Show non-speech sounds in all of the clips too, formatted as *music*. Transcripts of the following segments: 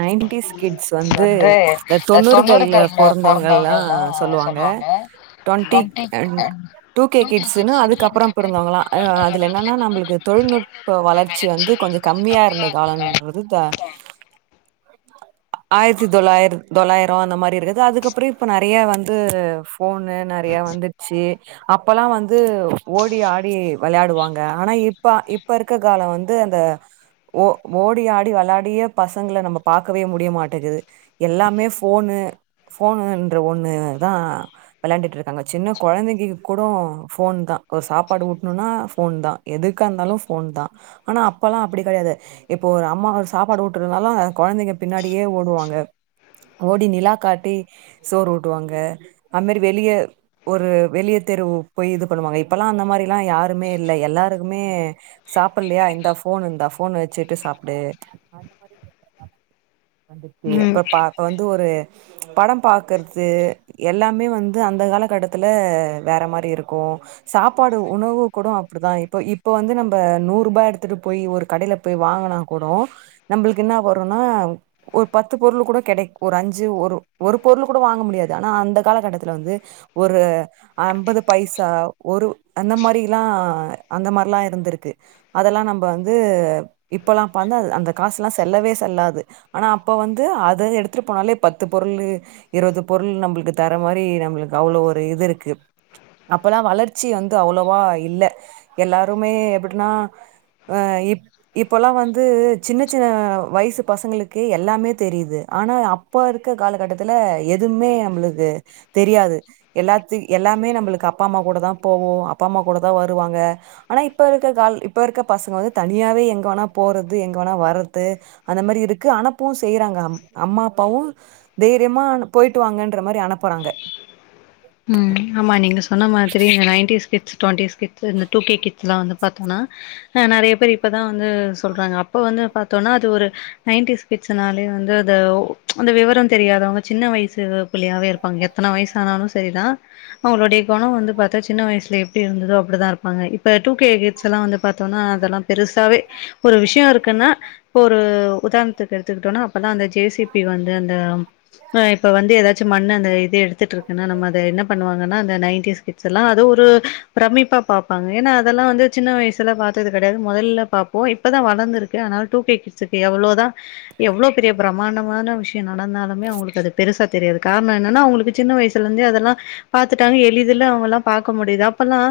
nineties kids வந்து இந்த தொண்ணூறுகள்ல பொறந்தவங்கல்லா சொல்லுவாங்க டொவண்டக் அன் டூ கே கிட்ஸ்ன்னு அதுக்குப்பறம் பிறந்தவங்களா ஆ அதுல என்னன்னா நம்மளுக்கு தொழில்நுட்ப வளர்ச்சி வந்து கொஞ்ச கம்மியா இருந்த காலம்ன்றது த ஆயிரத்தி தொள்ளாயி தொள்ளாயிரோ அந்த மாரி இருக்குது அதுக்கப்பற இப்போ நெறைய வந்து போஃனு நெறையா வந்துருச்சு அப்பல்லா வந்து ஓடி ஆடி விளையாடுவாங்க ஆனா இப்ப இப்ப இருக்க கால வந் து அந்த ஓ ஓடி ஆடி வளாடிய பச பசங்கள நம்ம பாக்கவே முடிய மாட்டேங்கது எல்லாமே போனு போனுன்ற ஒண்ணு தா விளையாண்டுட்ருக்காங்க சின்ன கொழந்தைங்க கூட போன் தா ஒரு சாப்பாடு ஊட்டணுனா போன் தா எதுக்காருந்தாலு போன் தா ஆனா அப்பெல்லா அப்படி கெடையாது இப்போ ஒரு அம்மா ஒரு சாப்பாடு ஊட் டுனுனாலு கொழந்தைங்க பின்னாடியே ஓடுவாங்க ஓடி நிலா காட்டி சோறு ஊட்டுவாங்க அது மாரி வெளிய ஒரு வெளிய தெருவு போய் இது பண்ணுவாங்க இப்பெல்லா அந்த மாரில்லா யாருமே இல்ல எல்லாருக்குமே சாப்பல்லையா இந்தா போன் இந்தா போன் வச்சுட்டு சாப்பிடு *unintelligible* ம் இப்ப பா இப்ப வந்து ஒரு படம் பாக்குறது எல்லாமே வந்து அந்த கால கட்டத்துல வேற மாரி இருக்கு சாப்பாடு உணவு கூட அப்படிதா இப்ப இப்ப வந்து நம்ம நூரூபா எடுத்துட்டு போய் ஒரு கடையில போய் வாங்குனா கூடோ நம்மளுக்கு என்னா வருன்னா ஒரு பத்து பொருள் கூட கெடைக் ஒரு அஞ்சு ஒரு ஒரு பொருள் கூட வாங்க முடியாது ஆனா அந்த காலகட்டத்துல வந்து ஒரு அம்பது பைசா ஒரு அந்த மாரியெல்லா அந்த மாரில்லா இருந்திருக்கு அதெல்லா நம்ப வந்து இப்பல்லா பாத்து அந்த காசுல்லா செல்லவே செல்லாது ஆனா அப்ப வந்து அத எடுத்துட்டு போனாலே பத்து பொருளு இருவது பொருள் நம்மளுக்கு தர மாரி நம்மளுக்கு அவ்வளோ ஒரு இது இருக்கு அப்பெல்லா வளர்ச்சி வந்து அவ்வளவா இல்ல எல்லாருமே எப்படின்னா அ இப் இப்போல்லா வந்து சின்ன சின்ன வய்சு பசங்களுக்கு எல்லாமே தெரியிது ஆனா அப்போ இருக்க காலகட்டத் துல எதும்மே நம்ளுக்கு தெரியாது எல்லாத்து எல்லாமே நம்பளுக்கு அப்பா அம்மா கூட தா போவோ அப்பா அம்மா கூட தா வருவாங்க ஆனா இப்ப இருக்க கால் இப்ப இருக்க பசங்க வந்து தனியாவே எங்க வேணா போறது எங்க வேணா வரத்து அந்த மாரி இருக்கு அனப்பவு செய்யறாங்க அம் அம்மா அப்பாவு தைரியமா போய்ட்டு வாங்கன்ற மாரி அனப்பறாங்க ம் ஆமா நீங்க சொன்ன மாதிரி இந்த நைன்ட்டீஸ் கிட்ஸ் டுவன்ட்டிஸ் கிட் இந்த டூ கே கிட்ஸ் எல்லா வந்து பாத்தம்னா அ நெறைய பேர் இப்பதா வந்து சொல்றாங்க அப்ப வந்து பாத்தோனா அது ஒரு நைன்ட்டீஸ் கிட்ஸ்னாலே வந்து த ஒ அந்த விவரோ தெரியாதவ்ங்க சின்ன வய்சு பிள்ளையாவே இருப்பாங்க எத்தன வய்சானாலு சரிதா அவுங்ளுடைய குணோ வந்து பாத்தா சின்ன வய்சுல எப்டி இருந்துதோ அப்டிதா இருப்பாங்க இப்ப டூ கே கிட்ஸ் எல்லா வந்து பாத்தோனா அதெல்லா பெருசாவே ஒரு விஷ்யோ இருக்குன்னா இப்ப ஒரு உதார்ண்த்துக்கு எடுத்துக்கிட்டோனா அப்பல்லா அந்த ஜே சி பி வந்து அந்த அ இப்ப வந்து எதாச்சு மண்ணு அந்த இது எடுத்துட்ருக்குன்னா நம்ம அது என்ன பண்ணுவாங்கன்னா அந்த நைன்ட்டீஸ் கிட்ஸ் எல்லா அத ஒரு பிரமிப்பா பாப்பாங்க ஏனா அதெல்லா வந்து சின்ன வய்சுல பாத்தது கெடையாது மொதல்ல பாப்போ இப்பதா வளந்திருக்கு ஆனால் டூ கே கிட்ஸ்சுக்கு எவ்ளோதா எவ்ளோ பெரிய பிரமாண்டமான விஷ்யோ நடந்தாலுமே அவுங்களுக்கு அது பெருசா தெரியாது கார்ணோ என்னனா அவுங்களுக்கு சின்ன வய்சுலிர்ந்தே அத ல்லா பாத்துட்டாங்க எளிதுல அவுங்கல்லா பாக்க முடியிது அப்பல்லா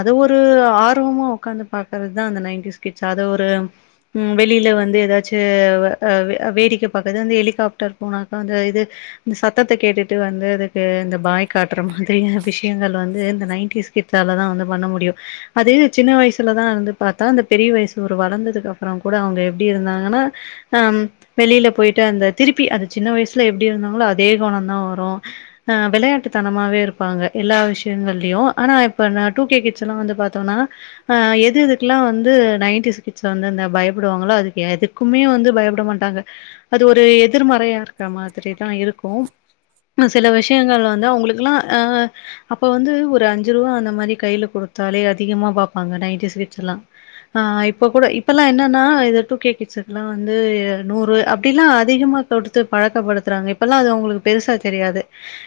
அது ஒரு ஆர்வமா உக்காந்து பாக்கறத் தா அந்த நைன்ட்டீஸ் கிட்ஸ் அத ஒரு ம் வெளில வந்து எதாச்சு வெ அ வே அ வேடிக்க பாக்கற்து அந்த எலிகாப்டர் போனாக்கா அந்த இது அந் சத்தத்த கேட்டுட்டு வந்து அதுக்கு இந்த பாய் காட்ற மாதிரியான விஷ்யங்கள் வந்து இந்த நைன்ட்டீஸ் கிட்ஸ்ஸால தா வந்து பண்ண முடியு அது சின்ன வய்சுலதா இருந்து பாத்தா அந்த பெரிய வய்சு ஒரு வளந்ததுக்கப்பறோ கூட அவுங்க எப்டி இருந்தாங்கன்னா அ வெளில போய்ட்டு அந்த திருப்பி அது சின்ன வய்சுல எப்டி இருந்தாங்ளோ அதே குணோ தா வரு ஆ வெளையாட்டு தனமாவே இருப்பாங்க எல்லா விஷ்யங்கள்லயு ஆனா இப்ப நா டூ கே கிட்ஸ் எல்லா வந்து பாத்தோனா அ எது எதுக்கெல்லா வந்து நைன்ட்டீஸ் கிட் ஸ் வந்து அந்த பயப்படுவாங்களோ அதுக்கு எதுக்குமே வந்து பயப்பட மாட்டாங்க அது ஒரு எ திர்மறையா இருக்க மாதிரிதா இருக்கு அ சில விஷயங்கள் வந்து அவுங்களுக்கெல்லா அ அப்ப வந்து ஒரு அஞ்சுருவா அந்த மாரி கைல குடுத்தாலே அதிகமா பாப்பாங்க நைன்ட்டீஸ் கிட்ஸ் எல்லா ஆ இப்ப கூட இப்பெல்லா என்னனா இது டூ கே கிட்ஸ்ஸுக்குல்லா வந்து நூறு அப் டிலா அதிகமா குடுத்து பழக்கப்படுத்றாங்க இப்பெல்லா அது அவுங்களுக்கு பெருசா தெரியாது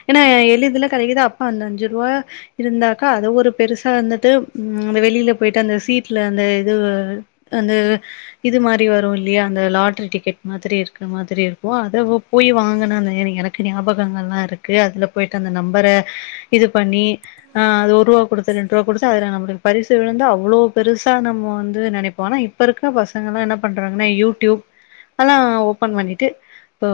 ஏனா எளிதுல கெடைக்குது அப்ப அந்த அஞ்சுருவா இருந்தாக்கா அத ஒரு பெருசா வந்துட்டு ம் அந்த வெளில போய்ட்டு அந்த சீட்ல அந்த இது அந்த இது மாரி வரு இல்லியா அந்த லாட்ரி டிக்கெட் மாதிரி இருக்க மாதிரி இருக்கு அத போயி வாங்குன அந்த எனி எனக்கு ஞாபகங்கள்லா இருக்கு அதுல போய்ட்டு அந்த நம்பர இது பண்ணி ஆ அது ஒருவா குடுத்து ரெண்ருவா குடுத்து அதுல நம்ளுக் பரிசு விழுந்தா அவ்ளோ பெருசா நம்ம வந்து நெனைப்போ ஆனா இப்ப இருக்க பசங்கல்லா என்ன பண்றாங்கன்னா யூடியூப் அல்லா ஓப்பன் பண்ணீட்டு இப்போ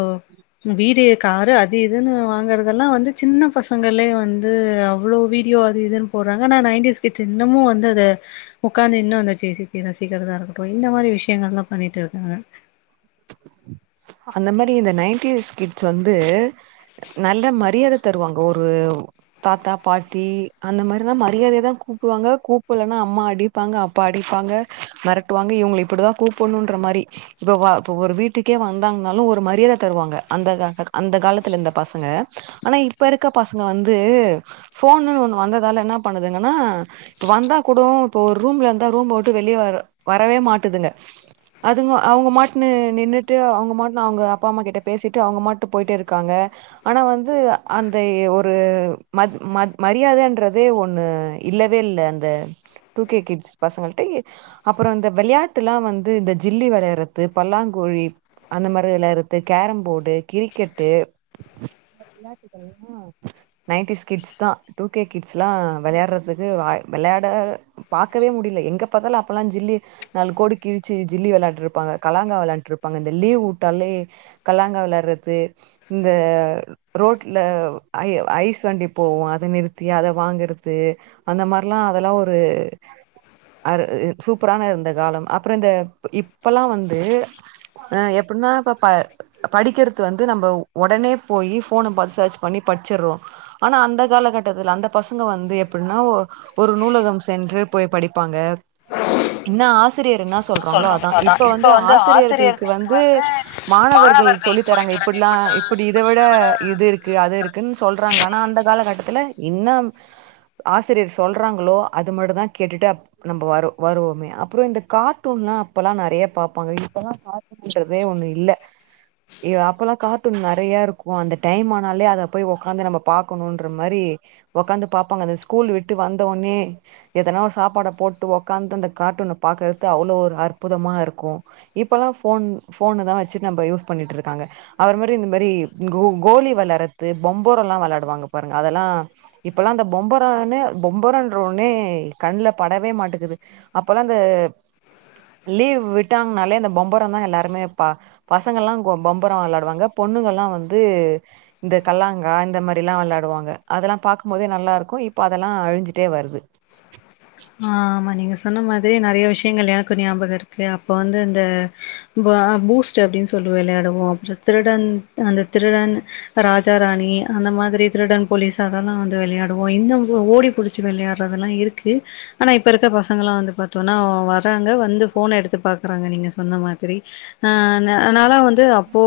வீடு, காரு அது இதுன்னு வாங்கற அதெல்லா வந்து சின்ன பசங்களே வந்து அவ்ளோ வீடியோ அது இதுன் போட்றாங்க ஆனா நைன்டீஸ் கிட்ஸ் இன்னமு வந்து அது உக்காந்து இன்னு அந்த ஜே சி பி ய ரசிக்கிறதா இருக்கட்டு இந்த மாரி விஷ்யங்கள்லா பண்ணீட்டுருக்காங்க அந்த மாரி இந்த நைன்ட்டீஸ் கிட்ஸ் வந்து நல்ல மரியாத தருவாங்க ஒரு தாத்தா பாட்டி அந்த மாரில்லா மரியாதையா தா கூப்டுவாங்க கூப்பட்லன்னா அம்மா அடி ப்பாங்க அப்பா அடிப்பாங்க மெரட்டுவாங்க இவங்கள இப்படிதான் கூப்டணுன்ற மாரி புவா இப்போ ஒரு வீட்டுக்கே வந்தாங்கன்னாலும் ஒரு மரியாத தருவாங்க அந்த அந்த காலத்துல இருந்த பசங்க ஆனா இப்ப இருக்க பசங்க வந்து ஃபோனுன்னு ஒண்ணு வந்ததால என்ன பண்ணுதுங்கன்னா வந்தா கூட இப்ப ஒரு ரூம்ல இருந்தா ரூம் விட்டு வெளிய வர வரவே மாட்டுதுங்க அதுங்க அனுங்க மாட்டுனு நின்னுட்டு அவுங்க மாட்டுனு அவுங்க அப்பா அம்மா கிட்ட பேசிட்டு அனுங்க மாட்ட போய்டே இருக்காங்க ஆனா வந்து அந்த ஒரு ம ம மரியாதன்றதே ஒண்ணு இல்லவே இல்ல அந்த டு கே கிட்ஸ் பசங்கள்ட்ட அப்புறம் இந்த விளையாட்டுல்லாம் வந்து இந்த ஜில்லி விளைய றத்து பல்லாங்குழி அந்த மாரி வெளாடுறது கேரம்ப போர்டு கிரிக்கெட்டு நேந்து என்னாச்சி தெரியுமா நைன்டிஸ் கிட்ஸ் தா டூ கே கிட்ஸ்லா வெளையாடுறதுக்கு வெளையாட பாகக்கவே முடியில எங்க பத்தாலும் அப்பெல்லாம் ஜில்லி நாலு கோடு கிழிச்சி ஜில்லி விளான்ருபோ ப்பாங்க கலாங்கா வெளாண்டுட்ருப்பாங்க இந்த லீவ் வுட்டாலே கலாங்கா வெளாட்றது இந்த ரோட்ல ஐ ஐஸ் வண்டி போவோம் அத நிறுத்தி அத வாங்கர்து அந்த மாரிலாம் அதெல்லாம் ஒரு அ சூப்பரான இருந்த காலம் அப்றோ இந்த இப் இப்பல்லா வந்து அ எப்பன்னா பாப்பா படிகர்து வந்து நம்ம ஒடனே போயி ஃபோன பாத் சர்ச் பண்ணி படிச்சர்றோம் ஆனா அந்த காலகட்டத்துல அந்த பசங்க வந்து எப்பல்ன்னா ஒ ஒரு நூலகம் சென்று போய் படிப்பாங்க என்ன ஆசிரியர் என்ன சொல்றாங்களோ அதான் இப் வந்து ஆசிரியர்களுக்கு வந்து மாணவர்கள் சொல்லி தராங்க இப்படிலாம் இப்படி இத விட இது இருக்கு அது இருக்குன் சொல்றாங்க ஆனா அந்த காலகட்டத்துல இன்னும் ஆசிரியர் சொல்றாங்களோ அது மட்டும் தான் கேட்டுட்டு அப் நம்ம வரு வருவோமே அப்புறம் இந்த கார்ட்டூன் லாம் அப்பெல்லாம் நெறைய பாப்பாங்க இப்பல்லாம் கார்ட்டூன்றதே ஒண்ணு இல்ல எ அப்போல்லாம் கார்ட்டூன் நெறைய இருக்கும் அந்த டைம் ஆனாலே அத போய் உக்காந்து நம்ம பாக்கணுன்ற மாரி ஒக்காந்து பாப்பாங்க அந்த ஸ்கூல் விட்டு வந்தோனே எதனா ஒரு சாப்பாட போட்டு ஒக்காந்து அந்த கார்டூன பாக்கர்து அவ்ளோ ஒரு அற்புதமா இருக் கோ இப்பல்லாம் ஃபோன் ஃபோன தா வச்சிட் நம்ப யூஸ் பண்ணிட்ருக்காங்க அவர் மாரி இந்த மாரி கோ கோலி விளாறது பொம்போரல்லாம் வெளிடுவாங்க பாருங்க அதெல்லா இப்பல்லாம் அந்த பொம்பரனு பொம்பரன்ற ஒன்னே கண்ல படவே மாட்டுக்குது அப்பல்லாம் இந்த லீவ் விட்டாங்கனாலே இந்த பொம்பரம் தான் எல்லாருமே பா பசங்கள்லாம் கொ பொம்பரம் விளாடுவாங்க பொண்ணுங்கள்லாம் வந்து இந்த கல்லாங்கா இந்த மாரிலாம் வெளாடுவாங்க அதெல்லாம் பாக்கும்போதே நல்லாயிருக்கும் இப்போ அதெல்லா அழிஞ்சிட்டே வருது ஆமா நீங்க சொன்ன மாதிரி நெறைய விஷயங்கள் எனக்கு ஞாபகம் இருக்கு அப்ப வந்து இந்த ப பூஸ்ட்டு அப்டின் சொல்லி விளையாடுவோம் அப்புறம் திருடன் அந்த திருடன் ராஜா ராணி அந்த மாதாரி திருடன் போலீஸ் அதெல்லா வந்து விளையாடுவோம் இன்ன ஓடி புடிச் ச்சி விளையாடுற தெல்லா இருக்கு ஆனா இப்போ இருக்க பசங்களாம் வந்து பாத்தோன்னா வராங்க வந்து ஃபோன எடுத்து பாக்குறாங்க நீங்க சொன்ன மாதிரி ஆ அன்ன அனாலா வந்து அப்போ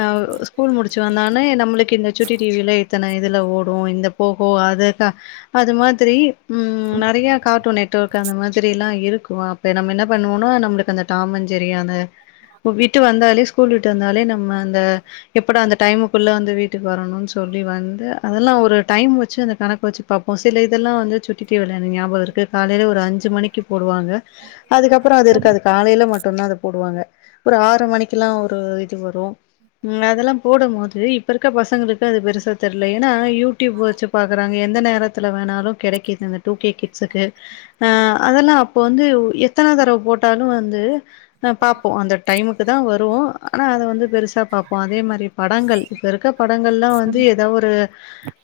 ஆ ஸ்கூல் முடிச்சி வந்தாங்கனா நம்மளுக்கு இந்த சுட்டி டி வி யில இத்தன இதுல ஓடும் இந்த போகோ அதுக்க அது மாதிரி ம் நெறைய ட்டூன் நெட் ஒர்க் அந்த மாதிரி எல்லாம் இருக்கும் அப்ப நம்ம என்ன பண்ணுவோம்னா நம்மளுக்கு அந்த டாமன் ஜெரி அந்த ஒ விட்டு வந்தாலே ஸ்கூல் விட்டு வந்தாலே நம்ம அந்த எப்பட அந்த டைமுக்குள்ள வந்து வீட்டுக்கு வரணும்னு சொல்லி வந்து அதெல்லா ஒரு டைம் வச்சு அந்த கணக்கு வச்சு பாப்போ சில இதெல்லா வந்து சுட்டி டிவிய எனக் ஞாபகருக் கு காலையில ஒரு அஞ்சு மணிக்கு போடுவாங்க அதுக்கப்பறம் அது இருக்கது காலையில மட்டு்தா அது போடுவாங்க ஒரு ஆறு மணிக்குல்லா ஒரு இது வரும் ம் அதெல்லா போடம் போது இப்ப இருக்க பசங்களுக்கு அது பெருசா தெர்ல ஏன்னா யூடியூப் வச்சு பாக்கறாங்க எந்த நேரத்தில வேணாலும் கிடைக்குது இந்த டு கே கிட் ஸ்க்கு அ அதெல்லா அப்போ வந்து எத்தன தடவ போட்டாலும் வந்து ஆ பாப்போம் அந்த டைமுக்கு தான் வருவோம் ஆனா அத வந்து பெருசா பாப்போ அதே மாரி படங்கள் இப்ப இருக்க படங்கள்லா வந்து ஏதா ஒரு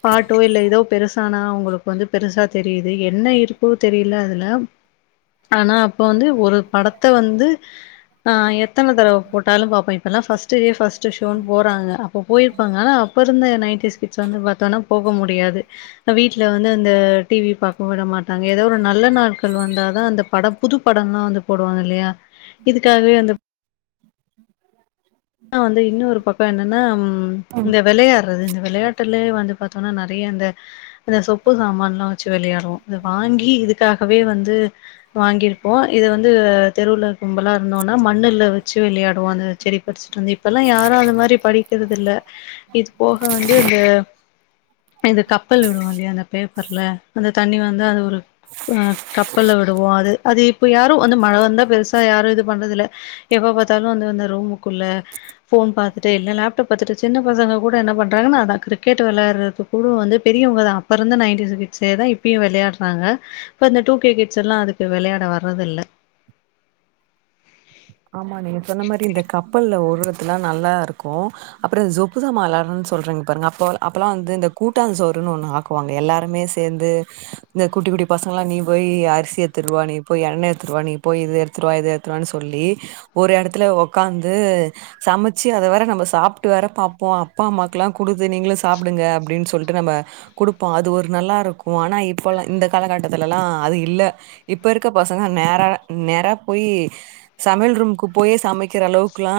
பாட்டோ இல்ல ஏதோ பெருசானா உங்களுக்கு வந்து பெருசா தெரியுது என்ன யூ டுப்போ தெரியல அதுல ஆனா அப்ப வந்து ஒரு படத்த வந்து ஆ எத்தன தடவ போட்டாலு பா்பே இப்பல்லா ஃபஸ்ட் டே பர்ஸ்ட் ஷோண்ணு போறாங்க இப்ப போயிருப்பாங்க ஆனா அப்ப இருந்த நையண்டிஸ் வந்து பாத்தம்னா போக முடியாது வீட் ல வந்து அந்த டிவி பாக்க விட மாட் டாங்க ஏதோ ஒரு நல்ல நாட்கள் வந்தாதா அந்த படம் புது படம்ல்லா வந்து போடுவாங்க இல்லையா இதுக்காகவே வந்து வந்து இன்னொரு பக்கம் என்னன்னா இந்த வெள்ளையார் *unintelligible* இந்த விளையாட்டுலயே வந்து பாத்தோனா நெறைய இந்த அந்த சொப்பு சாமான்ல்லா வச்சு விளையாடுவோ இத வாங்கி இதுக்காகவே வந்து வாங்கியிருப்போ இத வந்து தெருவுல கும்பலா இருந்தோன்னா மண்ணுல வச்சு விளையாடுவோ அந்த செடி படிச்சுட்டு வந்து இப்பல்லா யாரும் அந்த மாரி படிக்கிறதில்ல இது போக வந்து இந்த இது கப்பல் விடுவோ இல்லையா அந்த பேப்பர்ல அந்த தண்ணி வந்து அது ஒரு ஆ கப்பல்ல விடுவோம் அது அது இப்ப யாரும் வந்து மழை வந்தா பெருசா யாரும் இது பண்றதில்ல எப்ப பாத்தாலும் வந்து வந்த ரூமுக்குள்ள போன் பாத்துுட்டு இல்ல லேப்டாப் பாத்துட்டு சின்ன பசங்க கூட என்ன பண்றாங்கன்னா அதா கிரிக்கெட் விளையாடுறது *unintelligible* வந்து பெரியவங்க தா அப்பருந்து நைன்டிஸ் கிட்ஸே தான் இப்பயும் விளையாடுறாங்க இப்ப இந்த டூ கே கிட்ஸ்ல்லா அதுக்கு விளையாட வர்றதில்ல ஆமா நீங்க சொன்ன மாரி இந்த கப்பல்ல ஓரத்துள்ள நல்லாருக்கு அப்ரோ சொப்பு சமா விளையாடுறோ சொல்றிங்க பாரு அப்ப அப்பல்லாம வந்து இந்த கூட்டா சோறுன்னு ஒண்ணு ஆக் குவாங்க எல்லோருமே சேந்து இந்த குட்டி குட்டி பசங்கல்லா நீ போய் அரிசி ஏடுத்துடுவா நீ போய் எண்ணெய்எடுத்துடுவா நீ போய்து இது எடுத்துடுவா இது எடு த்துட்டு வானு சொல்லி ஒரு எடத்துல உக்காந்து சமச்சு அதை வேற நம்ம சாப்பிட்டு வற பார்பப்போ அப்பா அம்மாக்கக்குெல்லா கொடுத்து நீங்களும் சாப்பிடுங்க அப்படின்னு சொல்லிட்டு நம்ம குடுப்போ அது ஒரு நல்லாருக்கு ஆனா இப்பல்லா இந்த காலகட்டத்துலல்லா அது இல்ல இப்ப இருக்க பசங்க நேர நேர போயி சமையல் ரூம்க்கு போயே சமைக்கிற அளவுக்குல்லா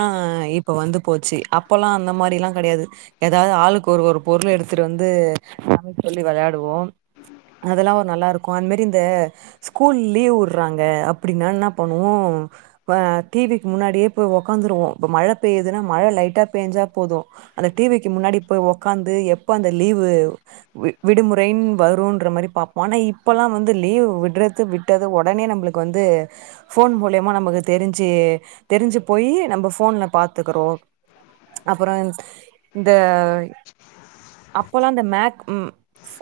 இப்போ வந்து போச்சு அப்பெல்லாம் அந்த மாரிலாம் கிடையாது ஏதாவது ஆளுக்கு ஒரு ஒரு பொருள எடுத்துட்டு வந்து சமைக்க சொல்லி விளையாடுவோ அதெல்லா ஒரு நல்லா இருக்கும் அந்த மாரி இந்த ஸ்கூல் லீவ் விட்றாங்க அப்டின்னா என்ன பண்ணுவோ ஆ டிவிக்கு முன்னாடியே போய் உட்காந்துருவோம் இப்போ மழ பெய்துன்னா மழ லைட்டா பெய்ஞ்சா போது அந்த டிவிக்கு முன்னாடி போய் உட்காந்து எப்ப அந்த லீவு விடுமுறைன் வரும்ன்ற மாரி பாப்போம் ஆனா இப்பல்லாம் வந்து லீவ் விடறது விட் டது உடனே நம்மளுக்கு வந்து போன் மூலியமா நமக்கு தெரிஞ்சு தெரிஞ்சு போய் நம்ம போன்ல பாத்துக்கறோ அப்பறம் இந்த அப்போல்லாம் அந்த மேக் ம் ஸ்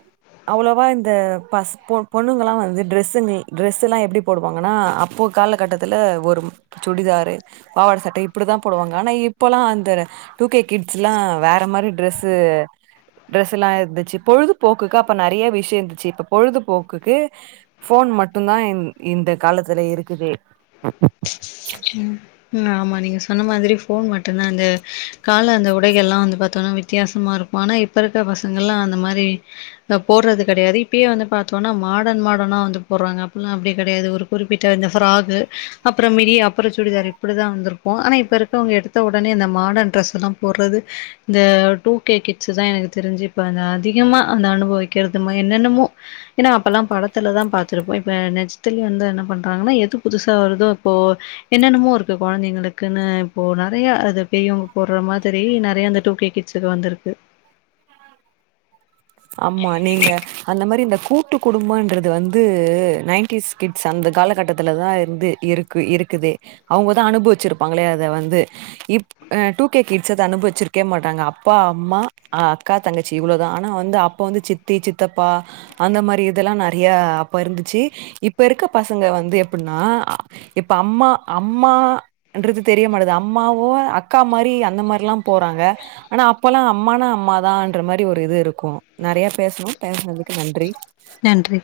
அவ்ளோவா இந்த பஸ் பொண்ணுங்க எல்லாம் வந்து டிரெஸ்ங்க டிரெஸ் எல்லாம் எப்டி போடுவாங்கன்னா அப்போ காலகட்டத்துல ஒரு சுடிதாரு பாவாட சட்ட இப்டிதான் போடுவாங்க ஆனா இப்பல்லாம் அந்த டூ கே கிட்ஸ்லாம் வேற மாறி ட்ரெஸ்ஸு ட்ரெஸ் எல்லாம் இருந்துச்சு பொழுதுபோக்குக்கு அப்ப நெறைய விஷயம் இருந்துச்சு இப்ப பொழுதுபோக்குக்கு ஃபோன் மட்டும் தான் இந்த காலத்துல இருக்குதே ம் ம் ஆமா நீங்க சொன்ன மாதிரி ஃபோன் மட்டும்தான் அந்த கால அந்த உடைகள் எல்லாம் வந்து பாத்தோம்னா வித்தியாசமா இருக்கும் ஆனா இப்ப இப்ப இருக்க பசங்கலாம் அந்த மாறி அ போறது கெடையாது இப்பயே வந்து பாத்தோம்னா மாடர்ன் மாடர்னா வந்து போடுறாங்க அப்பெல்லாம் அப்டி கெடையாது ஒரு குறிப்பிட்ட அந்த ஃப்ராக் அப்பறம் மிடி அப்பறம் சுடிதார் இப்டிதான் வந்திருப்போம் ஆனா இப்ப இருக்க அவங்க எடுத்த உடனே அந்த மாடர்ன் ட்ரெஸ் எல்லாம் போறது இந்த டூ கே கிட்ஸ் தான் எனக்கு தெரிஞ்சு இப்போ அதிகமா அந்த அனுபவிக்கிறதுமா என்னென்னமோ ஏன்னா அப்ப எல்லாம் படத்துலதான் பாத்திருப்போம் இப்ப நெஜத்தலயும் வந்து என்ன பண்றாங்கன்னா எது புதுசா வருதோ இப்போ என்னென்னமோ இருக்கு குழந்தைங்களுக்குன்னு இப்போ நெறைய அது பெரியவங்க போடுற மாதிரி நெறைய அந்த டூ கே கிட் ட்ஸ்க்கு வந்திருக்கு ஆமா நீங்க அந்த மாறி இந்த கூ ட்டு குடும்பன்றது வந்து நைன்டிஸ் கிட்ஸ் அந்த காலகட்டத்தில் தான் இருந்து இருக்கு இருக்குது அவங்கதான் அனுபவிச்சிருப்பாங்களே அத வந்து இப் அ டூ கே கிட்ஸ் அத அனுபவிச்சிருக்கவே மாட்டாங்க அப்பா அம்மா அக்கா தங்கச்சி இவ்ளோதான் ஆனா வந்து அப்ப வந்து சித்தி சித்தப்பா அந்த மாறி இதெல்லாம் நெறைய அப்ப இருந்துச்சு இப்ப இருக்க பசங்க வந்து எப்டின்னா இப்ப அம்மா அம்மா ன்றது தெரிய மாட்டுது அம்மாவும் அக்கா மாறி அந்த மாறி எல்லாம் போறாங்க ஆனா அப்பல்லாம் அம்மானா அம்மாதான்ற மாறி ஒரு இது இருக்கும் நெறைய பேசணோம் பேசனதுக்கு நன்றி நன்றி